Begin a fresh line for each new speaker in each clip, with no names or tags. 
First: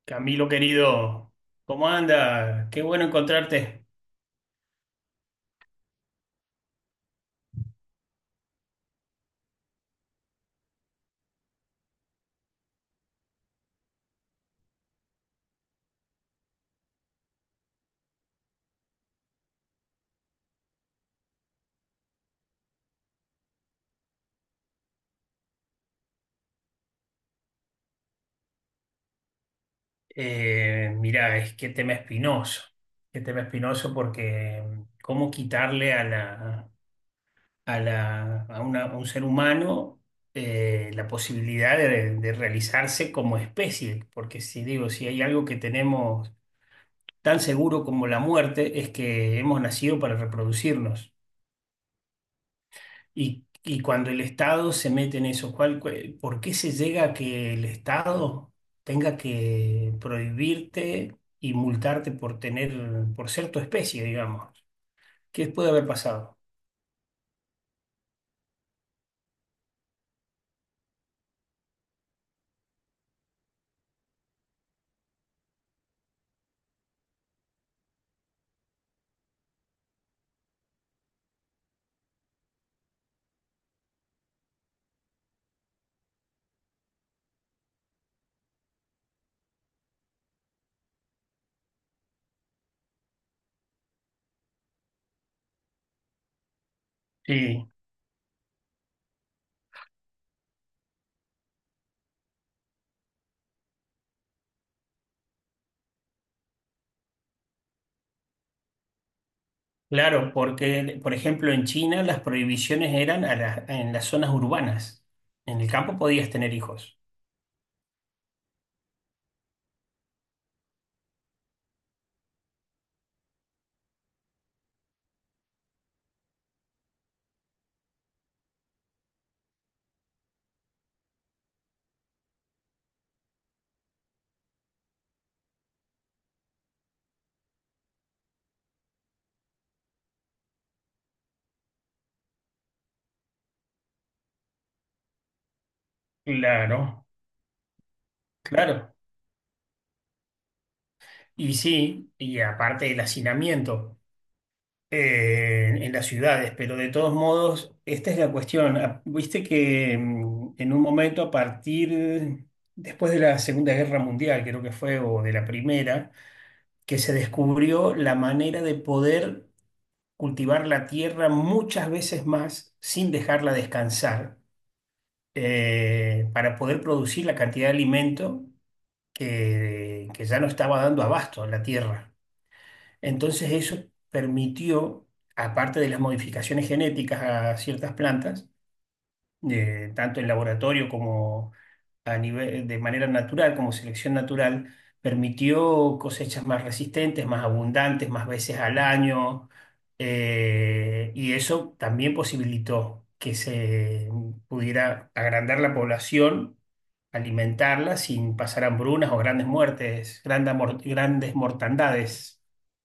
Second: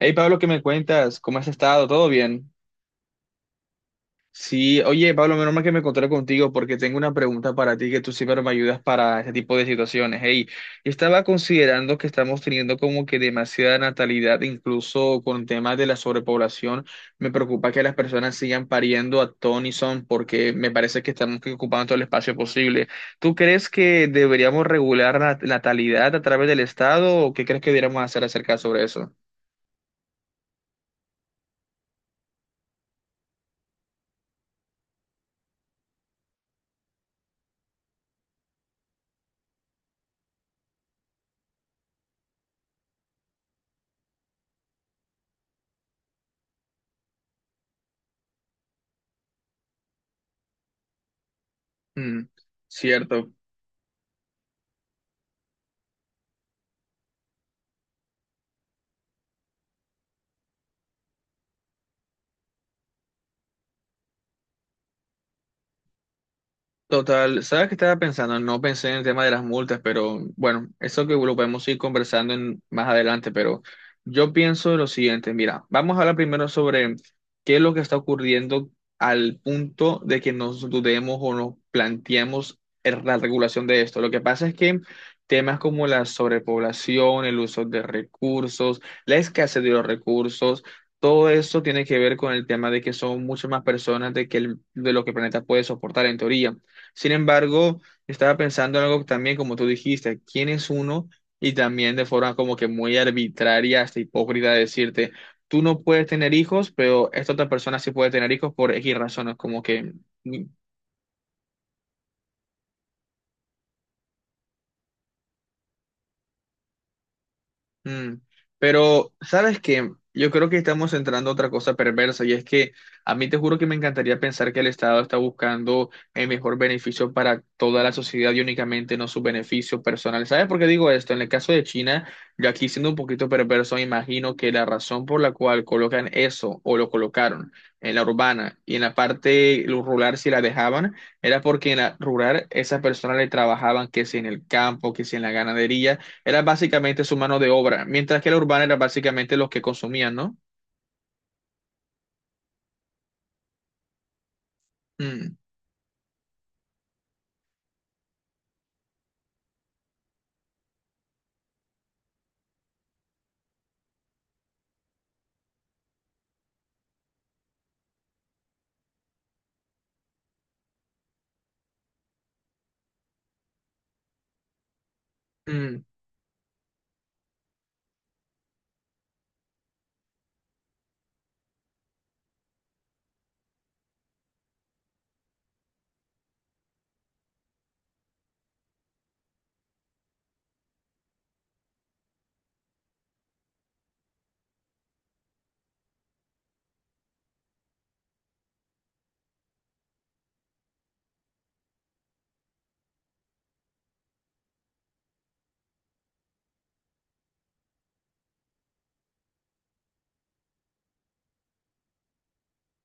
Hey Pablo, ¿qué
Camilo
me cuentas?
querido,
¿Cómo has estado?
¿cómo
¿Todo bien?
anda? Qué bueno encontrarte.
Sí, oye Pablo, menos mal que me encontré contigo porque tengo una pregunta para ti que tú siempre me ayudas para este tipo de situaciones. Hey, yo estaba considerando que estamos teniendo como que demasiada natalidad, incluso con temas de la sobrepoblación. Me preocupa que las personas sigan pariendo a ton y son porque me parece que estamos que ocupando todo el espacio posible. ¿Tú crees que deberíamos regular la natalidad a través del Estado o qué crees que deberíamos hacer acerca sobre eso?
Mira, es que tema espinoso, qué tema espinoso porque cómo quitarle a un ser humano la posibilidad de realizarse como especie, porque si hay algo que tenemos tan seguro como la muerte, es que hemos nacido para reproducirnos.
Mm, cierto.
Y cuando el Estado se mete en eso, ¿ por qué se llega a que el Estado tenga que prohibirte y multarte por tener, por ser tu especie, digamos? ¿Qué puede haber pasado?
Total, ¿sabes qué estaba pensando? No pensé en el tema de las multas, pero bueno, eso que lo podemos ir conversando más adelante, pero yo pienso lo siguiente, mira, vamos a hablar primero sobre qué es lo que está ocurriendo al punto de que nos dudemos o nos planteemos la regulación de esto. Lo que pasa es que temas como la sobrepoblación, el uso de recursos, la escasez de los recursos, todo eso tiene que ver con el tema de que son muchas más personas de, que de lo que el planeta puede soportar en teoría. Sin
Sí,
embargo, estaba pensando en algo también, como tú dijiste, ¿quién es uno? Y también de forma como que muy arbitraria, hasta hipócrita, decirte, tú no puedes tener hijos, pero esta otra persona sí puede tener hijos por X razones, como que
claro, porque, por ejemplo, en China las prohibiciones eran en las zonas urbanas. En el campo podías tener hijos.
Mm. Pero, ¿sabes qué? Yo creo que estamos entrando a otra cosa perversa y es que a mí te juro que me encantaría pensar que el Estado está buscando el mejor beneficio para toda la sociedad y únicamente no su beneficio personal. ¿Sabes por qué digo esto? En el caso de China, yo aquí siendo un poquito perverso, imagino que la razón por la cual colocan eso o lo colocaron en la urbana y en la parte rural si la dejaban, era porque en la rural esas personas le trabajaban que si en el campo, que si en la ganadería era básicamente
Claro,
su mano de obra, mientras que la urbana era
claro.
básicamente los que consumían, ¿no?
Y sí, y aparte el hacinamiento
Mm,
en las ciudades, pero de todos modos, esta es la cuestión. Ah, viste que en un momento después de la Segunda Guerra Mundial, creo que fue, o de la Primera, que se descubrió la manera de poder cultivar la tierra muchas veces más sin dejarla descansar,
mm.
para poder producir la cantidad de alimento que ya no estaba dando abasto a la tierra. Entonces eso permitió, aparte de las modificaciones genéticas a ciertas plantas, tanto en laboratorio como a nivel, de manera natural, como selección natural, permitió cosechas más resistentes, más abundantes, más veces al año, y eso también posibilitó que se pudiera agrandar la población, alimentarla sin pasar hambrunas o grandes muertes, grandes mortandades.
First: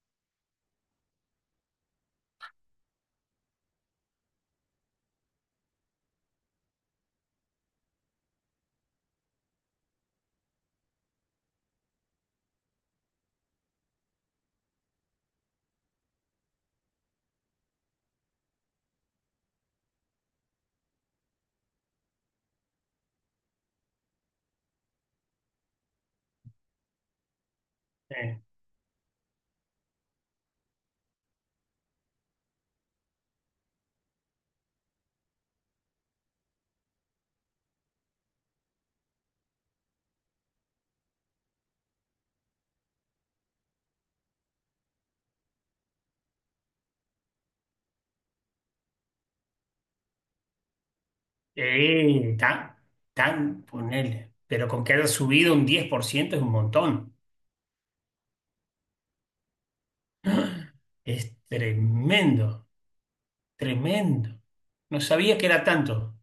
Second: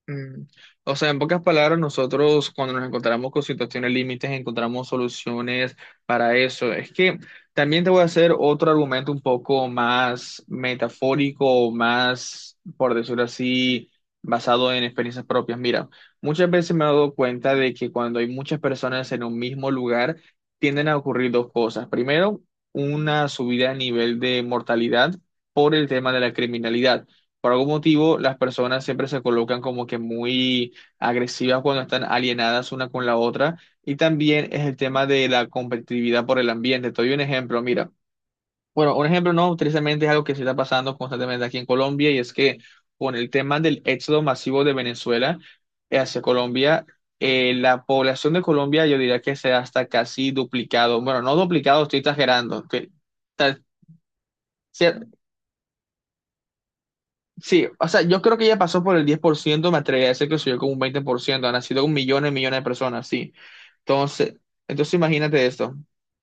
Mm. O sea, en pocas palabras, nosotros cuando nos encontramos con situaciones límites, encontramos soluciones para eso. Es que también te voy a hacer otro argumento un poco más metafórico, o más, por decirlo así, basado en experiencias propias. Mira, muchas veces me he dado cuenta de que cuando hay muchas personas en un mismo lugar, tienden a ocurrir dos cosas. Primero, una subida a nivel de mortalidad por el tema de la criminalidad. Por algún motivo, las personas siempre se colocan como que muy agresivas cuando están alienadas una con la otra. Y también es el tema de la competitividad por el ambiente. Te doy un ejemplo, mira. Bueno, un ejemplo no, tristemente es algo que se está pasando constantemente aquí en Colombia y es que con el tema del éxodo masivo de Venezuela hacia Colombia, la población de Colombia yo diría que se ha hasta casi duplicado. Bueno, no duplicado, estoy exagerando.
Tan,
Que-
tan, ponele. Pero con que haya subido un 10% es un montón.
Sí, o sea, yo creo que ya pasó por el 10%, me atrevería a decir que subió como un veinte por
Es
ciento. Han nacido millones y millones de
tremendo,
personas, sí. Entonces,
tremendo. No sabía
imagínate
que era
esto.
tanto.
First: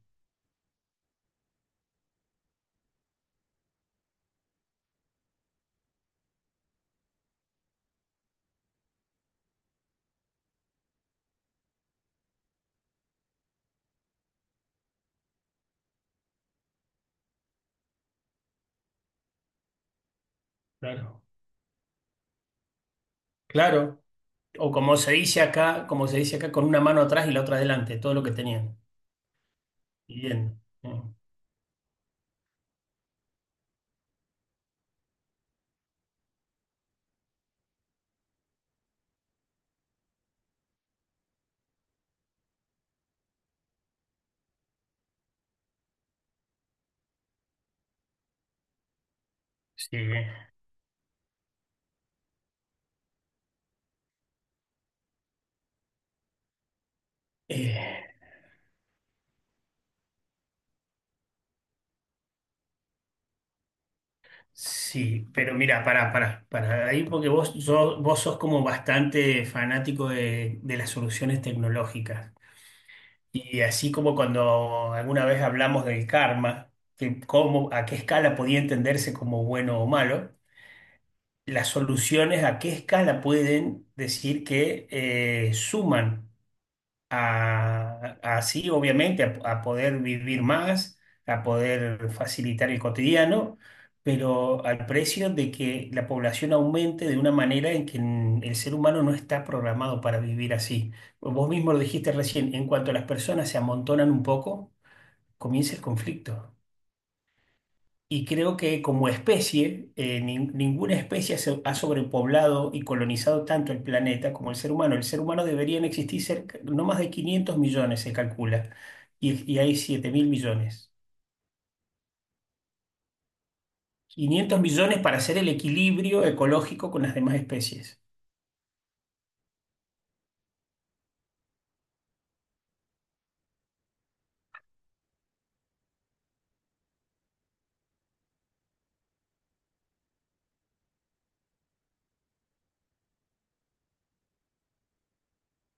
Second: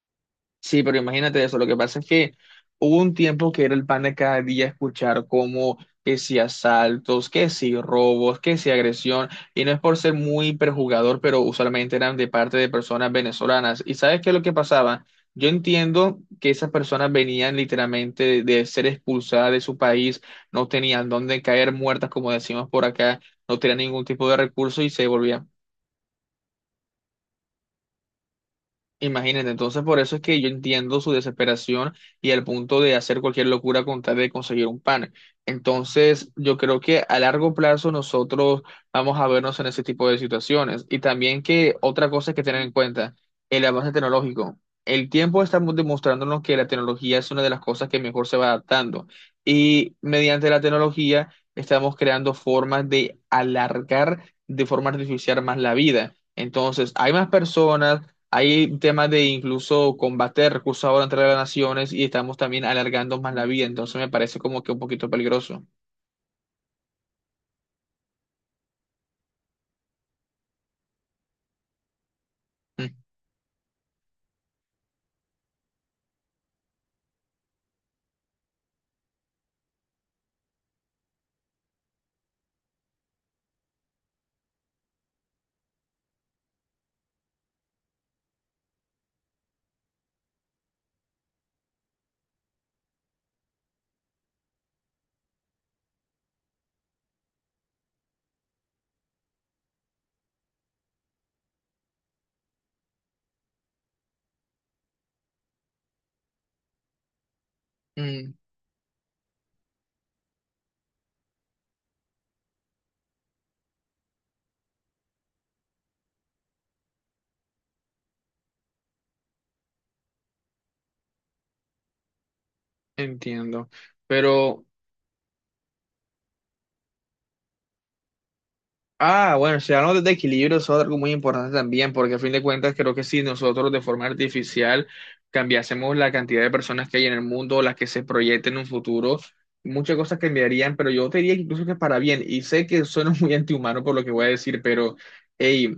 Sí, pero imagínate eso. Lo que pasa es que hubo un tiempo que era el pan de cada día escuchar como que si asaltos, que si robos, que si agresión. Y no es por ser muy perjugador, pero usualmente eran de parte de personas venezolanas. ¿Y sabes qué es lo que pasaba? Yo entiendo que esas personas venían literalmente de ser expulsadas de su país, no tenían
Claro.
dónde caer muertas, como decimos por acá, no tenían
Claro.
ningún tipo de
O
recurso y
como
se
se dice
volvían.
acá, como se dice acá, con una mano atrás y la otra adelante, todo lo que tenían.
Imagínate, entonces por eso es que yo
Bien.
entiendo su desesperación y el punto de hacer cualquier locura con tal de conseguir un pan. Entonces, yo creo que a largo plazo nosotros vamos a vernos en ese tipo de situaciones. Y también que otra cosa que tener en cuenta, el avance tecnológico. El tiempo está demostrándonos que la tecnología es una de las cosas que mejor se va adaptando. Y
Sí.
mediante la tecnología estamos creando formas de alargar de forma artificial más la vida. Entonces, hay más personas,
Eh,
hay temas de incluso combate de recursos ahora entre las naciones y estamos también alargando más la vida, entonces me parece como que un poquito
sí, pero
peligroso.
mira, para ahí, porque vos, vos sos como bastante fanático de las soluciones tecnológicas.
Mm,
Y así como cuando alguna vez hablamos del karma, que cómo, a qué escala podía entenderse como bueno o malo, las soluciones a qué escala pueden decir que suman así, obviamente, a poder vivir más, a poder facilitar el cotidiano, pero al precio de que la población aumente de una manera en que el ser humano no está programado para vivir así. Vos mismo lo dijiste recién, en cuanto las personas se amontonan un poco, comienza el conflicto. Y
mm,
creo que como especie, ninguna especie ha sobrepoblado y colonizado tanto el planeta como el ser humano. El ser humano deberían existir no más de 500 millones, se calcula, y hay 7 mil millones.
entiendo.
500
Pero,
millones para hacer el equilibrio ecológico con las demás especies.
ah, bueno, si hablamos de equilibrio, eso es algo muy importante también, porque a fin de cuentas creo que si nosotros de forma artificial cambiásemos la cantidad de personas que hay en el mundo, las que se proyecten en un futuro, muchas cosas cambiarían, pero yo te diría incluso que para bien, y sé que suena muy antihumano por lo que voy a decir, pero... hey.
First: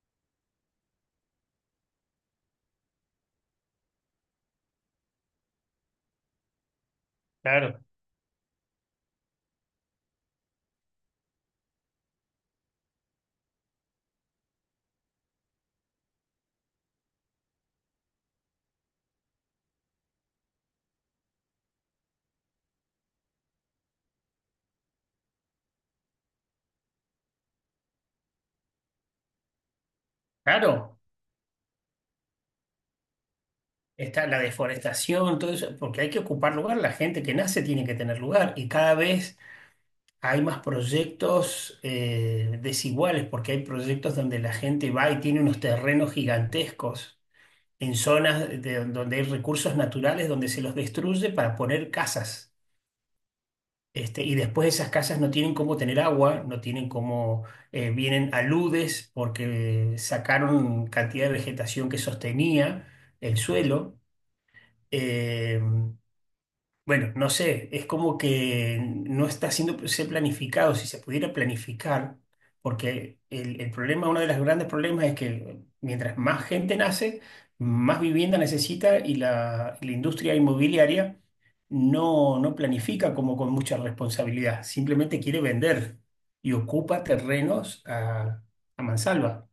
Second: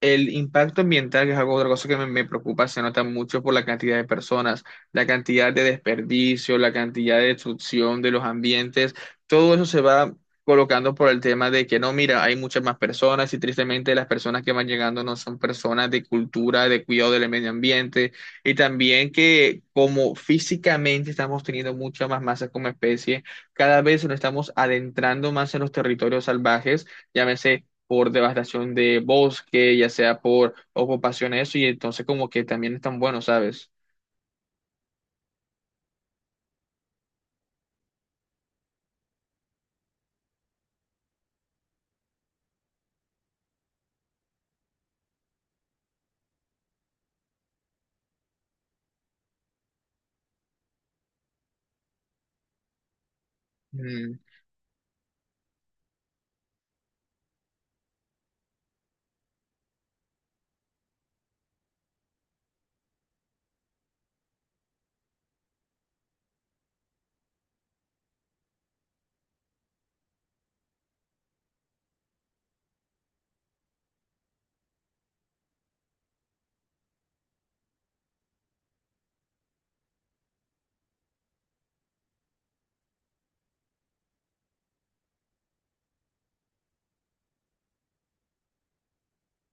El impacto ambiental, que es algo otra cosa que me preocupa, se nota mucho por la cantidad de personas, la cantidad de desperdicio, la cantidad de
Claro.
destrucción de los ambientes, todo eso se va colocando por el tema de que no, mira, hay muchas más personas y tristemente las personas que van llegando no son personas de cultura, de cuidado del medio ambiente y también que como físicamente estamos teniendo mucha más masa como especie, cada vez nos estamos adentrando más en los territorios salvajes, llámese por devastación de bosque, ya sea por
Claro,
ocupación, eso, y entonces como que también están buenos, ¿sabes?
está la deforestación, todo eso, porque hay que ocupar lugar, la gente que nace tiene que tener lugar y cada vez hay más proyectos desiguales, porque hay proyectos donde la gente va y tiene unos terrenos gigantescos en zonas donde hay recursos naturales, donde se los destruye para poner casas. Este, y después esas casas no tienen cómo tener agua, no tienen cómo, vienen aludes porque sacaron cantidad de vegetación que sostenía el suelo. Eh, bueno, no sé, es como que no está siendo se planificado. Si se pudiera planificar, porque el problema, uno de los grandes problemas es que mientras más gente nace, más vivienda necesita y la industria inmobiliaria no, no planifica como con mucha responsabilidad, simplemente quiere vender y ocupa terrenos a mansalva.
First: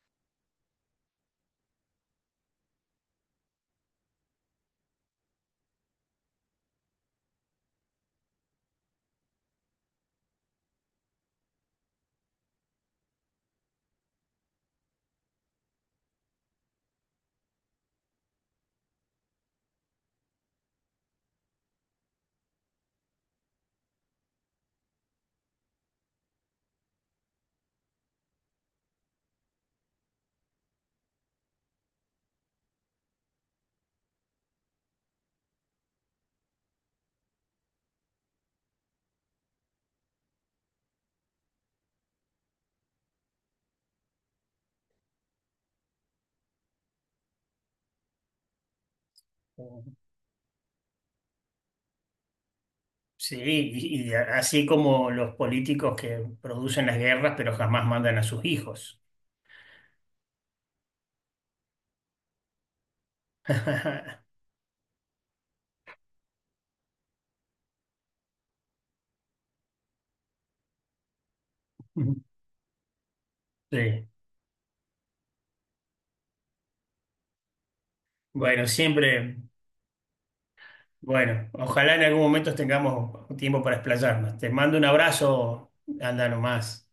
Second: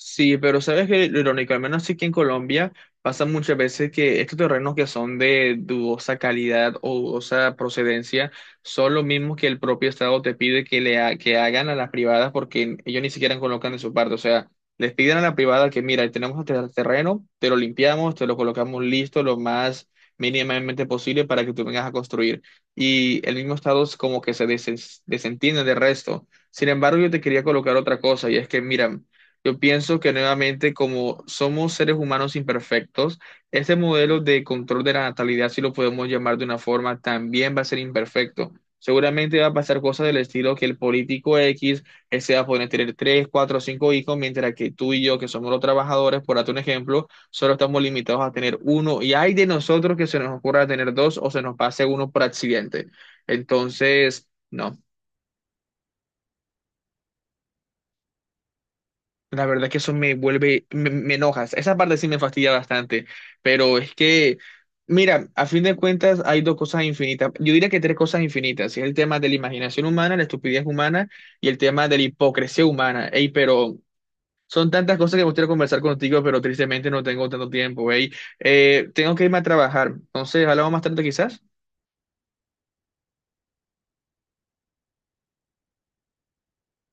Sí, pero sabes que lo irónico, al menos aquí en Colombia, pasa muchas veces que estos terrenos que son de dudosa calidad o dudosa procedencia son los mismos que el propio Estado te pide que que hagan a las privadas porque ellos ni siquiera colocan de su parte. O sea, les piden a la privada que, mira, tenemos este terreno, te lo limpiamos, te lo colocamos listo lo más mínimamente posible para que tú vengas a construir. Y el mismo Estado es como que desentiende del resto. Sin embargo, yo te quería colocar otra cosa y es que, mira, yo pienso que nuevamente, como somos seres humanos imperfectos, este modelo de control de la natalidad, si lo podemos llamar de una forma, también va a ser imperfecto. Seguramente va a pasar cosas del estilo que el político X, él se va a poder tener tres, cuatro, cinco hijos, mientras que tú y yo, que somos los trabajadores, por darte un ejemplo, solo estamos limitados a tener uno. Y hay de nosotros que se nos ocurra tener dos o se nos pase uno por accidente.
Sí, y
Entonces,
así
no.
como los políticos que producen las guerras, pero jamás mandan a sus hijos.
La verdad que eso me enoja. Esa parte sí me fastidia bastante, pero es que, mira, a fin de cuentas hay dos cosas infinitas. Yo diría que tres cosas infinitas. Es el tema de la imaginación humana, la estupidez humana y el tema de la hipocresía humana. Ey, pero
Sí,
son tantas cosas que me gustaría conversar contigo, pero tristemente no tengo tanto tiempo. Ey,
bueno,
Tengo que
siempre,
irme a trabajar. Entonces, hablamos más tarde quizás.
bueno, ojalá en algún momento tengamos tiempo para explayarnos. Te mando un abrazo, anda nomás.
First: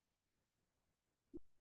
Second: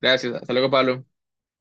Gracias. Hasta luego, Pablo.